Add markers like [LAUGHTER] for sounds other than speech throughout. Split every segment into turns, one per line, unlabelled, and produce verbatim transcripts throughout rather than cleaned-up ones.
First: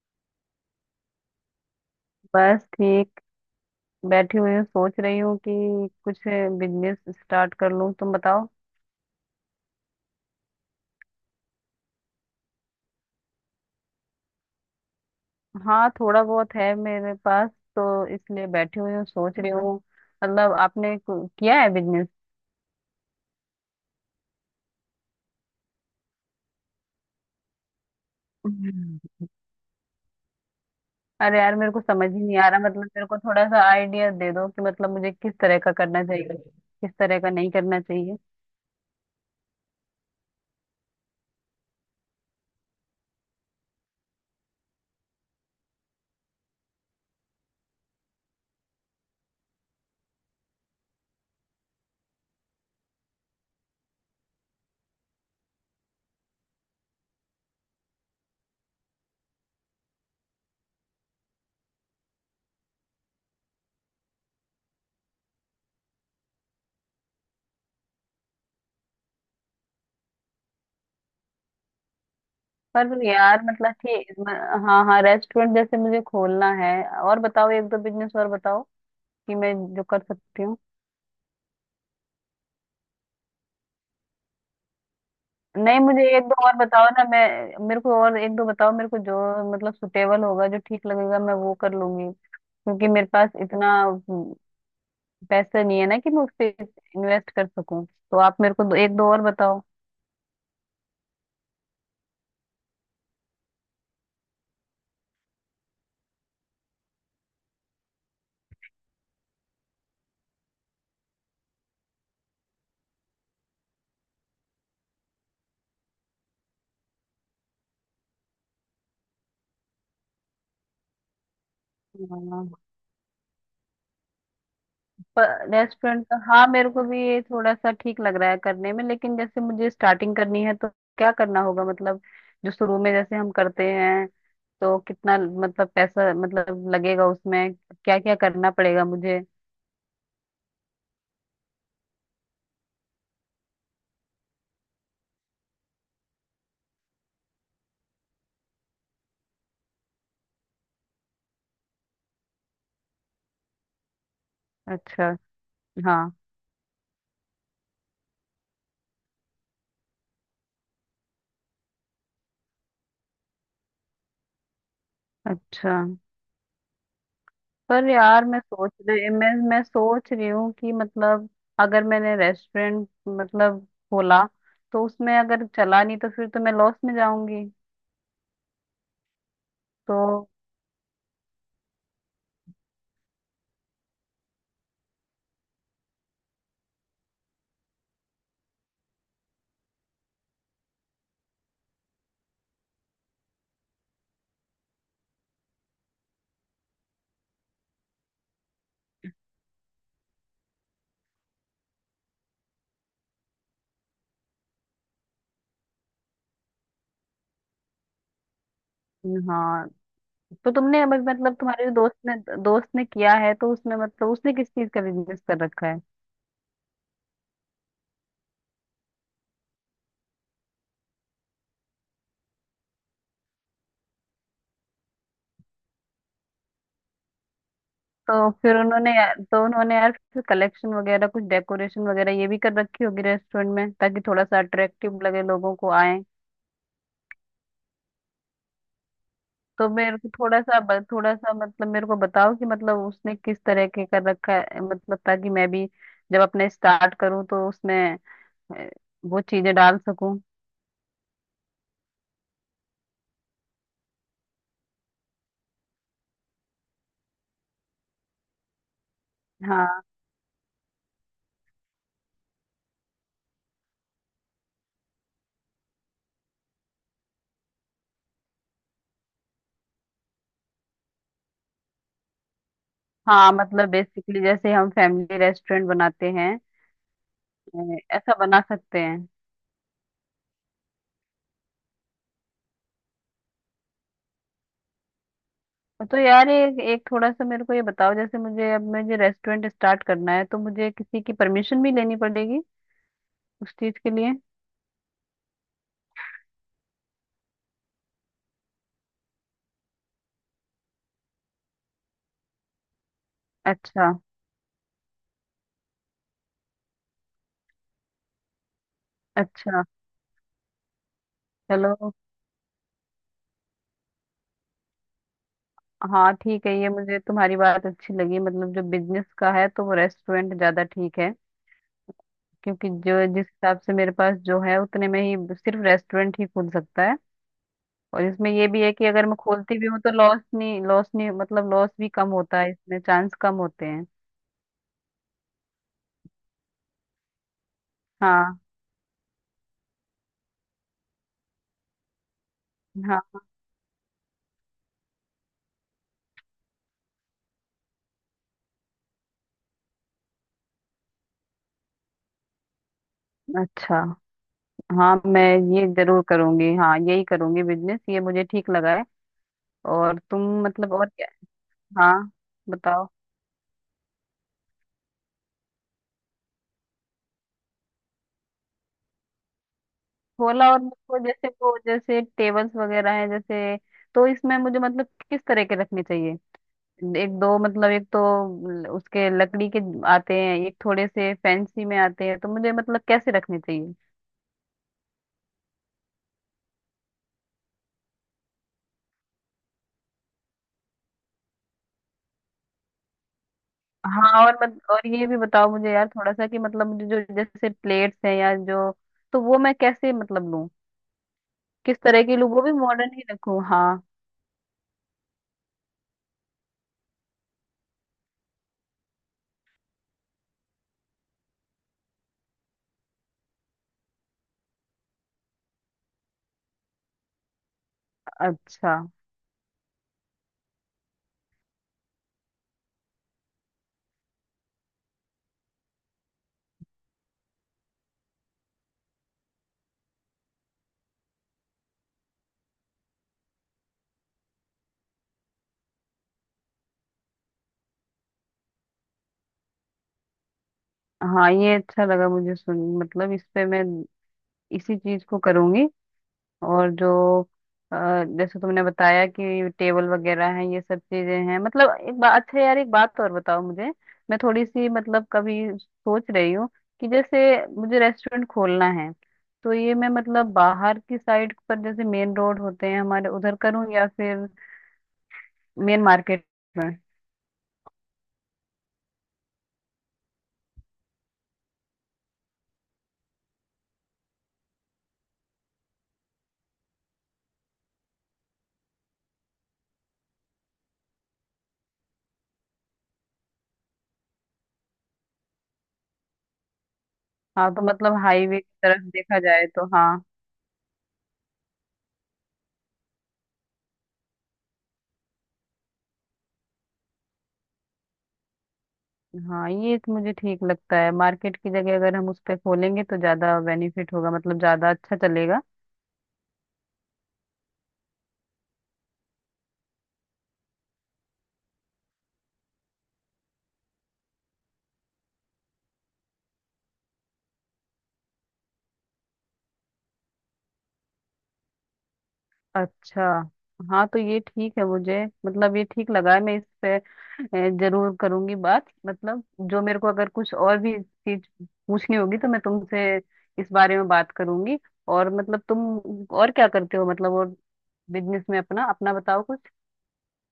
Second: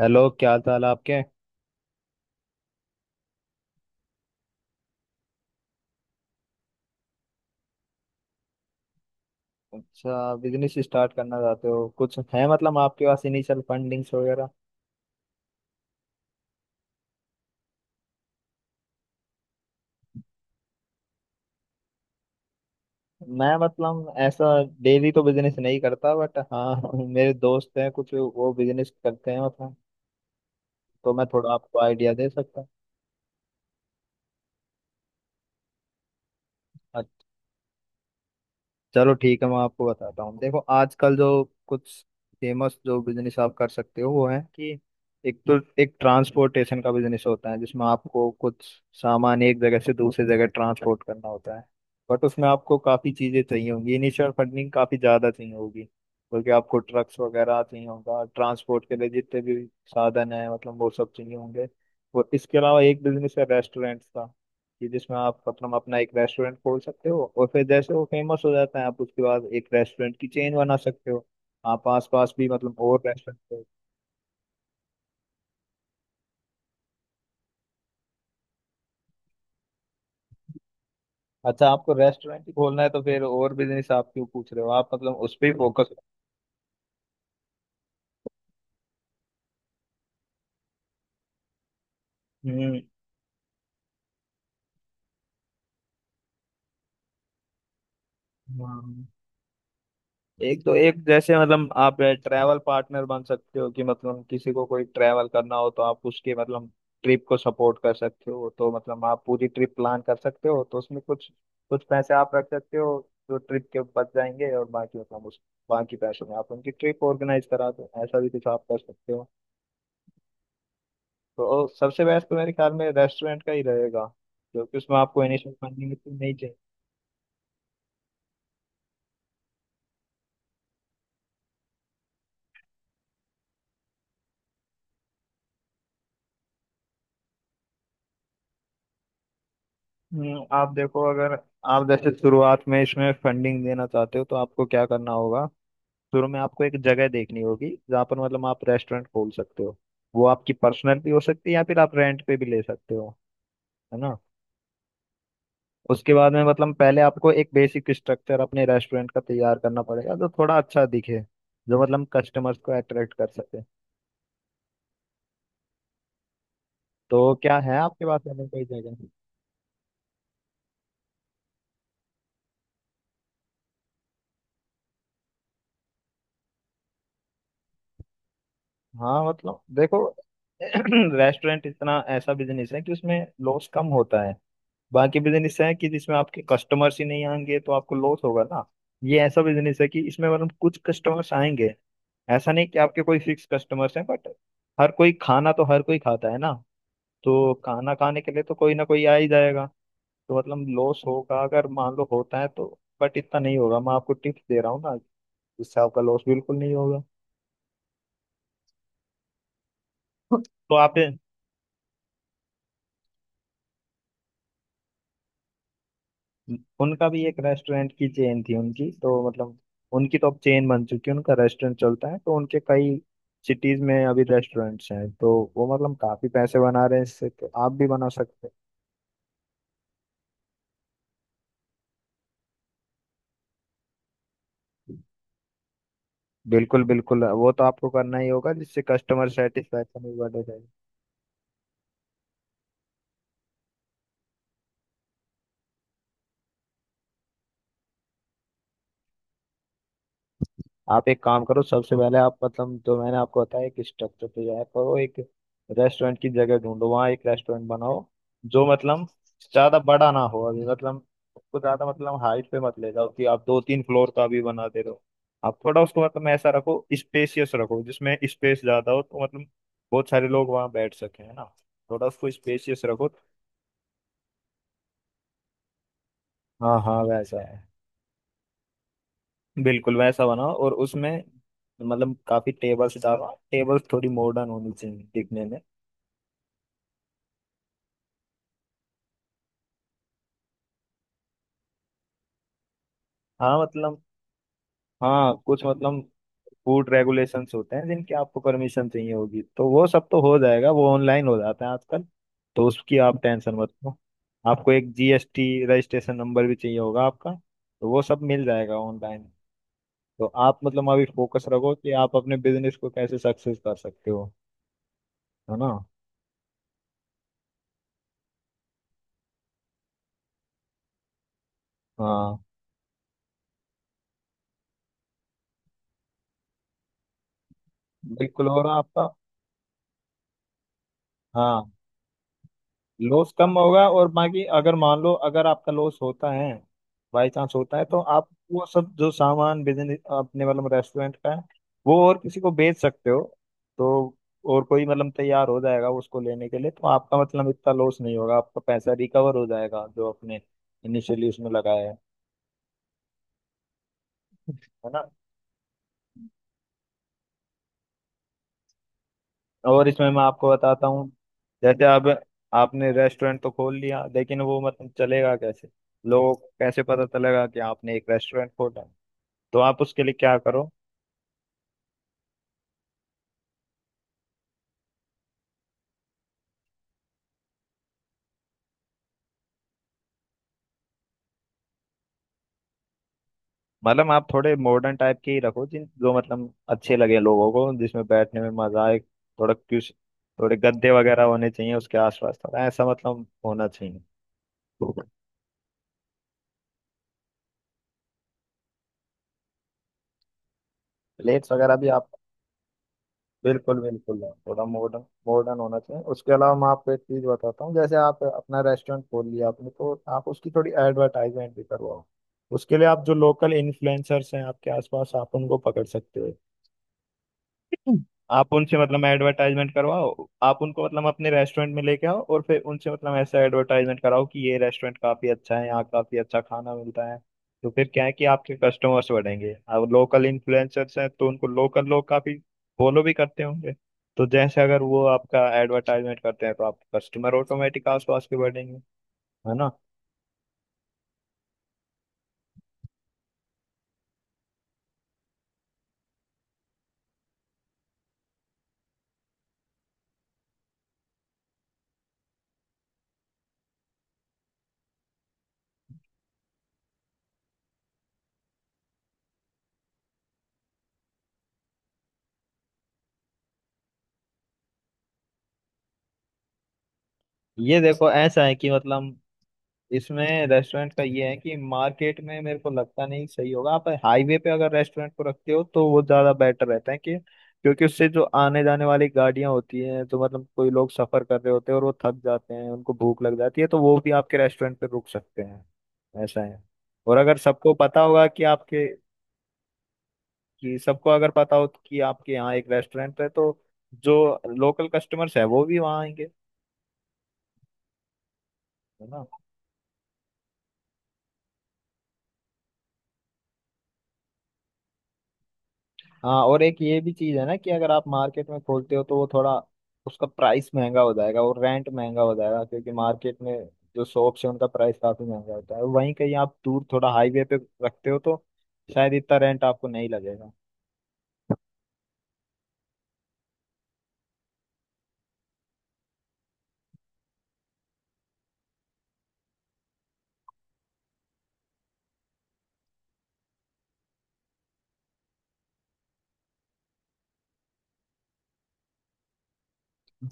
Hello, क्या हाल चाल है आपके?
बस ठीक। बैठी हुई हूँ सोच रही हूँ कि कुछ बिजनेस स्टार्ट कर लूँ। तुम बताओ।
अच्छा, बिजनेस स्टार्ट करना चाहते हो? कुछ है मतलब आपके पास इनिशियल फंडिंग्स वगैरह?
हाँ, थोड़ा बहुत है मेरे पास, तो इसलिए बैठी हुई हूँ सोच रही हूँ। मतलब आपने कु- किया है बिजनेस?
मैं मतलब ऐसा डेली तो बिजनेस नहीं करता बट हाँ [LAUGHS] मेरे दोस्त हैं कुछ, वो बिजनेस
हम्म।
करते हैं मतलब। तो मैं
अरे
थोड़ा
यार, मेरे को
आपको
समझ
आइडिया
ही
दे
नहीं आ रहा।
सकता
मतलब मेरे को थोड़ा सा आइडिया दे दो कि मतलब मुझे किस तरह का करना चाहिए, किस
हूँ।
तरह का नहीं करना चाहिए।
चलो ठीक है, मैं आपको बताता हूँ। देखो आजकल जो कुछ फेमस जो बिजनेस आप कर सकते हो वो है कि एक तो एक ट्रांसपोर्टेशन का बिजनेस होता है, जिसमें आपको कुछ सामान एक जगह से दूसरी जगह ट्रांसपोर्ट करना होता है। बट उसमें आपको काफ़ी चीज़ें चाहिए होंगी, इनिशियल फंडिंग काफ़ी ज़्यादा चाहिए होगी क्योंकि आपको ट्रक्स वगैरह चाहिए होगा। ट्रांसपोर्ट के लिए जितने भी साधन है मतलब वो सब चाहिए होंगे। और इसके अलावा एक बिजनेस है रेस्टोरेंट का, कि जिसमें आप मतलब अपना एक रेस्टोरेंट खोल सकते हो, और फिर जैसे वो फेमस हो जाता है आप उसके बाद एक रेस्टोरेंट की चेन बना सकते हो। आप आस पास भी मतलब और
पर यार
रेस्टोरेंट।
मतलब ठीक म- हाँ हाँ, रेस्टोरेंट जैसे मुझे खोलना है। और बताओ, एक दो बिजनेस और बताओ, कि मैं जो कर सकती हूँ।
अच्छा, आपको रेस्टोरेंट ही खोलना है तो फिर और बिजनेस आप क्यों पूछ रहे हो? आप मतलब उस पर ही
नहीं,
फोकस।
मुझे एक दो और बताओ ना। मैं मेरे को और एक दो बताओ मेरे को, जो मतलब सुटेबल होगा, जो ठीक लगेगा मैं वो कर लूंगी,
हम्म।
क्योंकि मेरे पास इतना हम्म, पैसा नहीं है ना कि मैं उस पे इन्वेस्ट कर सकूं। तो आप मेरे को दो, एक
हाँ।
दो और बताओ।
एक तो एक जैसे मतलब आप ट्रैवल पार्टनर बन सकते हो, कि मतलब किसी को कोई ट्रैवल करना हो तो आप उसके मतलब ट्रिप को सपोर्ट कर सकते हो। तो मतलब आप पूरी ट्रिप प्लान कर सकते हो, तो उसमें कुछ कुछ पैसे आप रख सकते हो जो ट्रिप के बच जाएंगे, और बाकी मतलब उस बाकी पैसों में आप उनकी ट्रिप ऑर्गेनाइज करा दो। ऐसा भी कुछ आप कर सकते हो। तो सबसे बेस्ट तो मेरे ख्याल में रेस्टोरेंट का ही रहेगा, क्योंकि उसमें आपको इनिशियल फंडिंग
रेस्टोरेंट
इतनी
का,
नहीं।
हाँ, मेरे को भी ये थोड़ा सा ठीक लग रहा है करने में। लेकिन जैसे मुझे स्टार्टिंग करनी है तो क्या करना होगा? मतलब जो शुरू में जैसे हम करते हैं, तो कितना मतलब पैसा मतलब लगेगा उसमें? क्या क्या करना पड़ेगा मुझे?
हम्म, आप देखो, अगर आप जैसे शुरुआत में इसमें फंडिंग देना चाहते हो तो आपको क्या करना होगा। शुरू में आपको एक जगह देखनी होगी जहाँ पर मतलब आप रेस्टोरेंट खोल सकते हो। वो आपकी पर्सनल भी हो सकती है या फिर आप रेंट पे भी ले सकते हो, है ना।
अच्छा। हाँ।
उसके बाद में मतलब पहले आपको एक बेसिक स्ट्रक्चर अपने रेस्टोरेंट का तैयार करना पड़ेगा जो थोड़ा अच्छा दिखे, जो मतलब कस्टमर्स को अट्रैक्ट कर सके।
अच्छा।
तो क्या है
पर
आपके पास
यार, मैं
अगर कोई
सोच
जगह।
रही मैं मैं सोच रही हूँ कि मतलब अगर मैंने रेस्टोरेंट मतलब खोला, तो उसमें अगर चला नहीं तो फिर तो मैं लॉस में जाऊंगी।
हाँ मतलब देखो,
तो।
[CLEARS THROAT] रेस्टोरेंट इतना ऐसा बिजनेस है कि उसमें लॉस कम होता है। बाकी बिजनेस है कि जिसमें आपके कस्टमर्स ही नहीं आएंगे तो आपको लॉस होगा ना। ये ऐसा बिजनेस है कि इसमें मतलब कुछ कस्टमर्स आएंगे। ऐसा नहीं कि आपके कोई फिक्स कस्टमर्स हैं, बट हर कोई खाना तो हर कोई खाता है ना। तो खाना खाने के लिए तो कोई ना कोई आ ही जाएगा। तो मतलब लॉस होगा अगर मान लो होता है तो, बट इतना नहीं होगा। मैं आपको टिप्स दे रहा हूँ ना जिससे आपका लॉस बिल्कुल नहीं होगा।
हाँ,
[LAUGHS]
तो
तो
तुमने अब
आप,
मतलब तुम्हारे दोस्त ने दोस्त ने किया है, तो उसमें मतलब उसने किस चीज का बिजनेस कर रखा है?
उनका भी एक रेस्टोरेंट की चेन थी उनकी तो मतलब, उनकी तो अब चेन बन चुकी है, उनका रेस्टोरेंट चलता है तो उनके कई सिटीज में अभी रेस्टोरेंट्स हैं, तो वो मतलब काफी पैसे बना रहे हैं इससे, तो आप भी बना
तो
सकते हैं।
फिर उन्होंने यार- तो उन्होंने यार फिर कलेक्शन वगैरह कुछ डेकोरेशन वगैरह ये भी कर रखी होगी रेस्टोरेंट में, ताकि थोड़ा सा अट्रैक्टिव लगे, लोगों को आए।
बिल्कुल बिल्कुल, वो तो आपको करना ही होगा जिससे कस्टमर
तो मेरे को
सेटिस्फेक्शन भी
थोड़ा
बढ़ेगा।
सा ब- थोड़ा सा मतलब मेरे को बताओ कि मतलब उसने किस तरह के कर रखा है, मतलब ताकि मैं भी जब अपने स्टार्ट करूं तो उसमें अ, वो चीजें डाल सकूं।
आप एक काम करो, सबसे पहले आप मतलब जो मैंने आपको बताया एक स्ट्रक्चर तैयार करो, एक रेस्टोरेंट की जगह ढूंढो, वहाँ एक रेस्टोरेंट बनाओ जो मतलब ज्यादा
हाँ
बड़ा ना हो अभी मतलब। उसको ज्यादा मतलब हाइट पे मत ले जाओ कि आप दो तीन फ्लोर का भी बना दे रहे हो। आप थोड़ा उसको मतलब ऐसा रखो, स्पेसियस रखो, जिसमें स्पेस ज्यादा हो तो मतलब बहुत सारे लोग वहाँ बैठ सके, है ना। थोड़ा उसको स्पेसियस रखो।
हाँ, मतलब बेसिकली जैसे हम फैमिली रेस्टोरेंट बनाते हैं,
हाँ हाँ वैसा
अ,
है,
ऐसा बना सकते हैं।
बिल्कुल वैसा बनाओ। और उसमें मतलब काफी टेबल्स डालो, टेबल्स थोड़ी मॉडर्न होनी चाहिए दिखने में।
तो यार, एक एक थोड़ा सा मेरे को ये बताओ, जैसे मुझे अब मुझे रेस्टोरेंट स्टार्ट करना है, तो मुझे किसी की परमिशन भी लेनी पड़ेगी उस
हाँ
चीज के
मतलब,
लिए?
हाँ कुछ मतलब फूड रेगुलेशंस होते हैं जिनकी आपको परमिशन चाहिए होगी, तो वो सब तो हो जाएगा, वो ऑनलाइन हो जाता है आजकल। तो उसकी आप टेंशन मत
अच्छा।
लो। आपको एक जीएसटी रजिस्ट्रेशन नंबर भी चाहिए होगा आपका, तो वो सब मिल जाएगा ऑनलाइन।
अच्छा।
तो आप मतलब अभी फोकस रखो कि
चलो।
आप अपने बिजनेस को कैसे सक्सेस कर सकते हो, है ना।
हाँ ठीक है, ये मुझे तुम्हारी बात अच्छी लगी, मतलब जो बिजनेस का है तो वो रेस्टोरेंट ज्यादा ठीक है।
हाँ
क्योंकि जो जिस हिसाब से मेरे पास जो है, उतने में ही सिर्फ रेस्टोरेंट ही खुल सकता है। और इसमें ये
बिल्कुल,
भी
और
है कि अगर
आपका,
मैं खोलती भी हूँ तो लॉस नहीं, लॉस नहीं, मतलब लॉस
हाँ,
भी कम होता है, इसमें चांस
लॉस
कम
कम
होते हैं।
होगा। और बाकी अगर मान लो अगर आपका लॉस होता है, बाई चांस होता है, तो आप
हाँ।
वो सब जो सामान बिजनेस अपने मतलब रेस्टोरेंट का है वो और किसी को बेच सकते हो।
हाँ।
तो और कोई मतलब तैयार हो जाएगा उसको लेने के लिए, तो आपका मतलब इतना लॉस नहीं होगा, आपका पैसा रिकवर हो जाएगा जो आपने इनिशियली उसमें लगाया है
अच्छा।
है
हाँ,
ना।
मैं ये जरूर करूंगी। हाँ, यही करूंगी बिजनेस, ये मुझे ठीक लगा है।
और
और
इसमें
तुम
मैं आपको
मतलब
बताता
और क्या?
हूँ। जैसे अब
हाँ बताओ।
आपने रेस्टोरेंट तो खोल लिया, लेकिन वो मतलब चलेगा कैसे? लोगों को कैसे पता चलेगा कि आपने एक रेस्टोरेंट खोला? तो आप उसके लिए क्या
होला। और
करो।
मुझको, जैसे वो जैसे टेबल्स वगैरह है जैसे, तो इसमें मुझे मतलब किस तरह के रखने चाहिए? एक दो मतलब, एक तो ल- उसके लकड़ी के आते हैं, एक थोड़े से फैंसी में आते हैं, तो मुझे मतलब कैसे रखने चाहिए?
मतलब आप थोड़े मॉडर्न टाइप के ही रखो, जिन जो मतलब अच्छे लगे लोगों को, जिसमें बैठने में मजा आए। थोड़ा क्यूस, थोड़े गद्दे वगैरह होने चाहिए उसके आसपास, थोड़ा ऐसा मतलब होना चाहिए।
हाँ, और मत, और ये भी बताओ मुझे यार थोड़ा सा, कि मतलब मुझे जो जैसे प्लेट्स हैं या जो, तो वो मैं कैसे मतलब लूं,
प्लेट्स वगैरह
किस
भी
तरह
आप,
की लूं, वो भी मॉडर्न ही रखूं?
बिल्कुल
हाँ।
बिल्कुल। थोड़ा मॉडर्न मॉडर्न होना चाहिए। उसके अलावा मैं आपको एक चीज बताता हूँ, जैसे आप अपना रेस्टोरेंट खोल लिया आपने तो आप उसकी थोड़ी एडवर्टाइजमेंट भी करवाओ। उसके लिए आप जो लोकल इन्फ्लुएंसर्स हैं आपके आसपास, आप उनको पकड़ सकते हो। आप
अच्छा।
उनसे मतलब एडवर्टाइजमेंट करवाओ, आप उनको मतलब अपने रेस्टोरेंट में लेके आओ और फिर उनसे मतलब ऐसा एडवर्टाइजमेंट कराओ कि ये रेस्टोरेंट काफी अच्छा है, यहाँ काफी अच्छा खाना मिलता है। तो फिर क्या है कि आपके कस्टमर्स बढ़ेंगे। अब लोकल इन्फ्लुएंसर्स हैं तो उनको लोकल लोग काफी फॉलो भी करते होंगे। तो जैसे अगर वो आपका एडवर्टाइजमेंट करते हैं, तो आप कस्टमर ऑटोमेटिक आसपास के बढ़ेंगे, है ना।
हाँ, ये अच्छा लगा मुझे सुन, मतलब इस पे मैं इसी चीज को करूंगी। और जो अ, जैसे तुमने बताया कि टेबल वगैरह हैं, ये सब चीजें हैं मतलब, एक बात, अच्छा यार एक बात और बताओ मुझे। मैं थोड़ी सी मतलब कभी सोच रही हूँ कि जैसे मुझे रेस्टोरेंट खोलना है, तो ये मैं मतलब बाहर की साइड पर, जैसे मेन रोड होते हैं हमारे उधर करूँ, या फिर मेन मार्केट में?
ये देखो ऐसा है कि मतलब इसमें रेस्टोरेंट का ये है कि मार्केट में मेरे को लगता नहीं सही होगा। आप हाईवे पे अगर रेस्टोरेंट को रखते हो तो वो ज्यादा बेटर रहता है, कि क्योंकि उससे जो आने जाने वाली गाड़ियां होती हैं तो मतलब कोई लोग सफर कर रहे होते हैं और वो थक जाते हैं, उनको भूख लग जाती है, तो वो भी आपके रेस्टोरेंट पे रुक सकते हैं। ऐसा है। और अगर
हाँ, तो
सबको
मतलब
पता होगा
हाईवे
कि
की तरफ
आपके,
देखा जाए तो? हाँ।
कि सबको अगर पता हो कि आपके यहाँ एक रेस्टोरेंट है, तो जो लोकल कस्टमर्स है वो भी वहाँ आएंगे, है ना।
हाँ, ये तो मुझे ठीक लगता है, मार्केट की जगह अगर हम उस पे खोलेंगे तो ज्यादा बेनिफिट होगा, मतलब ज्यादा अच्छा चलेगा।
हाँ, और एक ये भी चीज है ना कि अगर आप मार्केट में खोलते हो तो वो थोड़ा, उसका प्राइस महंगा हो जाएगा और रेंट महंगा हो जाएगा, क्योंकि मार्केट में जो शॉप्स है उनका प्राइस काफी महंगा होता है। वहीं कहीं आप दूर थोड़ा हाईवे पे रखते हो तो शायद इतना रेंट आपको नहीं लगेगा।
अच्छा। हाँ, तो ये ठीक है मुझे, मतलब ये ठीक लगा है। मैं इस पे अ, जरूर करूंगी बात, मतलब जो मेरे को अगर कुछ और भी चीज पूछनी होगी तो मैं तुमसे इस बारे में बात करूंगी। और मतलब तुम और क्या करते हो, मतलब और बिजनेस में अपना अपना बताओ कुछ।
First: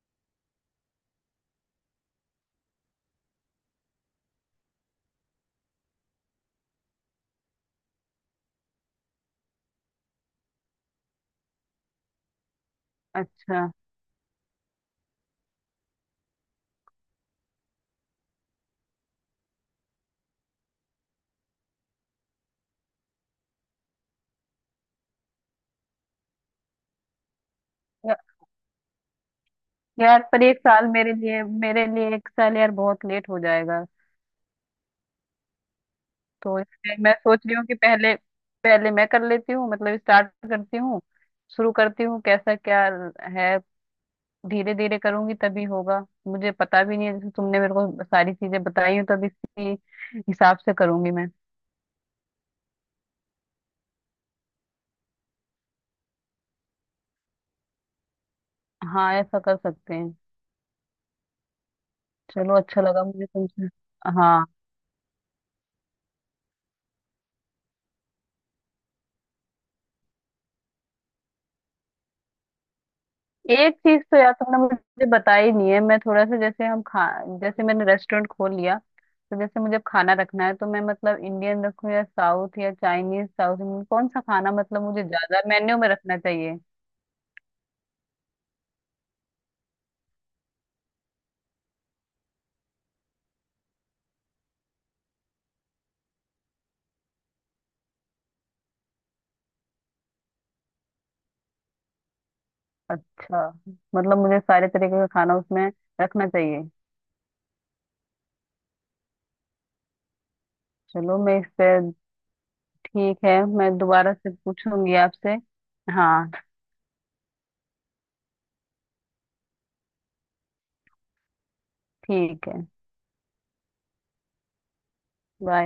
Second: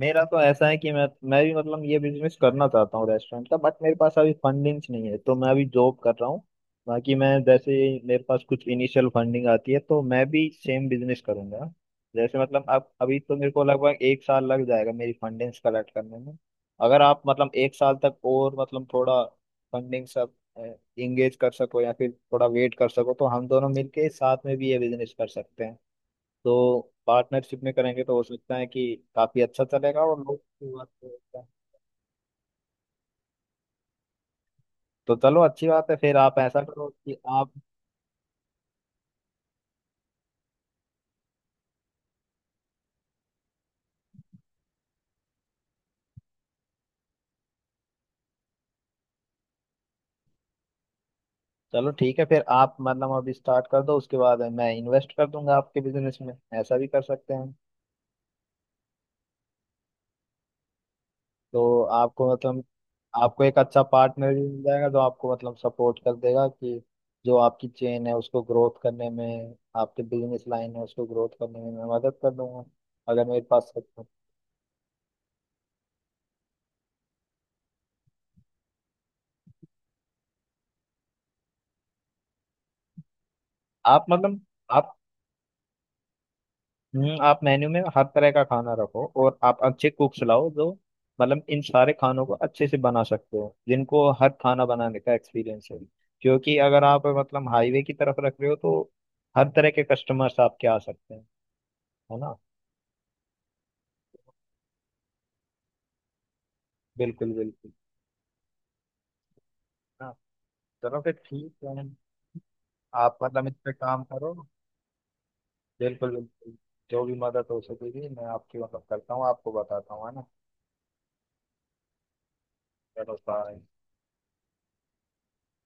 मेरा तो ऐसा है कि मैं मैं भी मतलब ये बिजनेस करना चाहता हूँ रेस्टोरेंट का, बट मेरे पास अभी फंडिंग्स नहीं है तो मैं अभी जॉब कर रहा हूँ। बाकी मैं जैसे ही मेरे पास कुछ इनिशियल फंडिंग आती है तो मैं भी सेम बिजनेस करूंगा। जैसे मतलब अब अभी तो मेरे को
अच्छा।
लगभग एक साल लग जाएगा मेरी फंडिंग्स कलेक्ट करने में। अगर आप मतलब एक साल तक और मतलब थोड़ा फंडिंग सब इंगेज कर सको या फिर थोड़ा वेट कर सको, तो हम दोनों मिलके साथ में भी ये बिजनेस कर सकते हैं। तो पार्टनरशिप में करेंगे तो
या-
हो सकता है कि काफी अच्छा चलेगा, और
यार,
लोग,
पर एक
अच्छी
साल
बात
मेरे
तो
लिए,
है।
मेरे लिए एक साल यार बहुत लेट हो जाएगा।
तो चलो अच्छी बात है, फिर आप
तो
ऐसा करो
इसलिए मैं
कि
सोच
आप,
रही हूँ कि पहले पहले मैं कर लेती हूँ, मतलब स्टार्ट करती हूँ, शुरू करती हूँ, कैसा क्या है। धीरे धीरे करूंगी तभी होगा। मुझे पता भी नहीं है, जैसे तुमने मेरे को सारी चीजें बताई हो तब इसी हिसाब से करूंगी मैं।
चलो ठीक है, फिर आप मतलब अभी स्टार्ट कर दो, उसके बाद मैं इन्वेस्ट कर दूंगा आपके बिजनेस में। ऐसा भी कर सकते हैं।
हाँ, ऐसा कर सकते हैं।
तो आपको
चलो,
मतलब,
अच्छा लगा मुझे
आपको एक
तुमसे।
अच्छा पार्टनर भी
हाँ।
मिल जाएगा जो आपको मतलब सपोर्ट कर देगा, कि जो आपकी चेन है उसको ग्रोथ करने में, आपके बिजनेस लाइन है उसको ग्रोथ करने में मैं मदद कर दूंगा अगर मेरे पास
एक चीज
सपोर्ट।
तो यार तुमने मुझे बताई नहीं है। मैं थोड़ा सा जैसे हम खा जैसे मैंने रेस्टोरेंट खोल लिया, तो जैसे मुझे अब खाना रखना है, तो मैं मतलब इंडियन रखूं या साउथ या चाइनीज? साउथ इंडियन
आप
कौन सा
मतलब,
खाना, मतलब
आप,
मुझे ज्यादा मेन्यू में रखना चाहिए?
हम्म, आप मेन्यू में हर तरह का खाना रखो और आप अच्छे कुक्स लाओ जो मतलब इन सारे खानों को अच्छे से बना सकते हो, जिनको हर खाना बनाने का एक्सपीरियंस है। क्योंकि अगर आप मतलब हाईवे की तरफ रख रहे हो तो हर तरह के कस्टमर्स आपके आ सकते हैं, है ना।
अच्छा, मतलब मुझे सारे तरीके का खाना उसमें रखना चाहिए?
बिल्कुल बिल्कुल। हाँ, चलो फिर
चलो, मैं इस
ठीक
पे।
है। आप
ठीक है,
मतलब इस पे
मैं
काम
दोबारा से
करो,
पूछूंगी आपसे।
बिल्कुल
हाँ
बिल्कुल। जो भी मदद हो सकेगी मैं आपकी मतलब करता हूँ, आपको बताता हूँ, है ना।
ठीक है।
चलो, बाय।
बाय।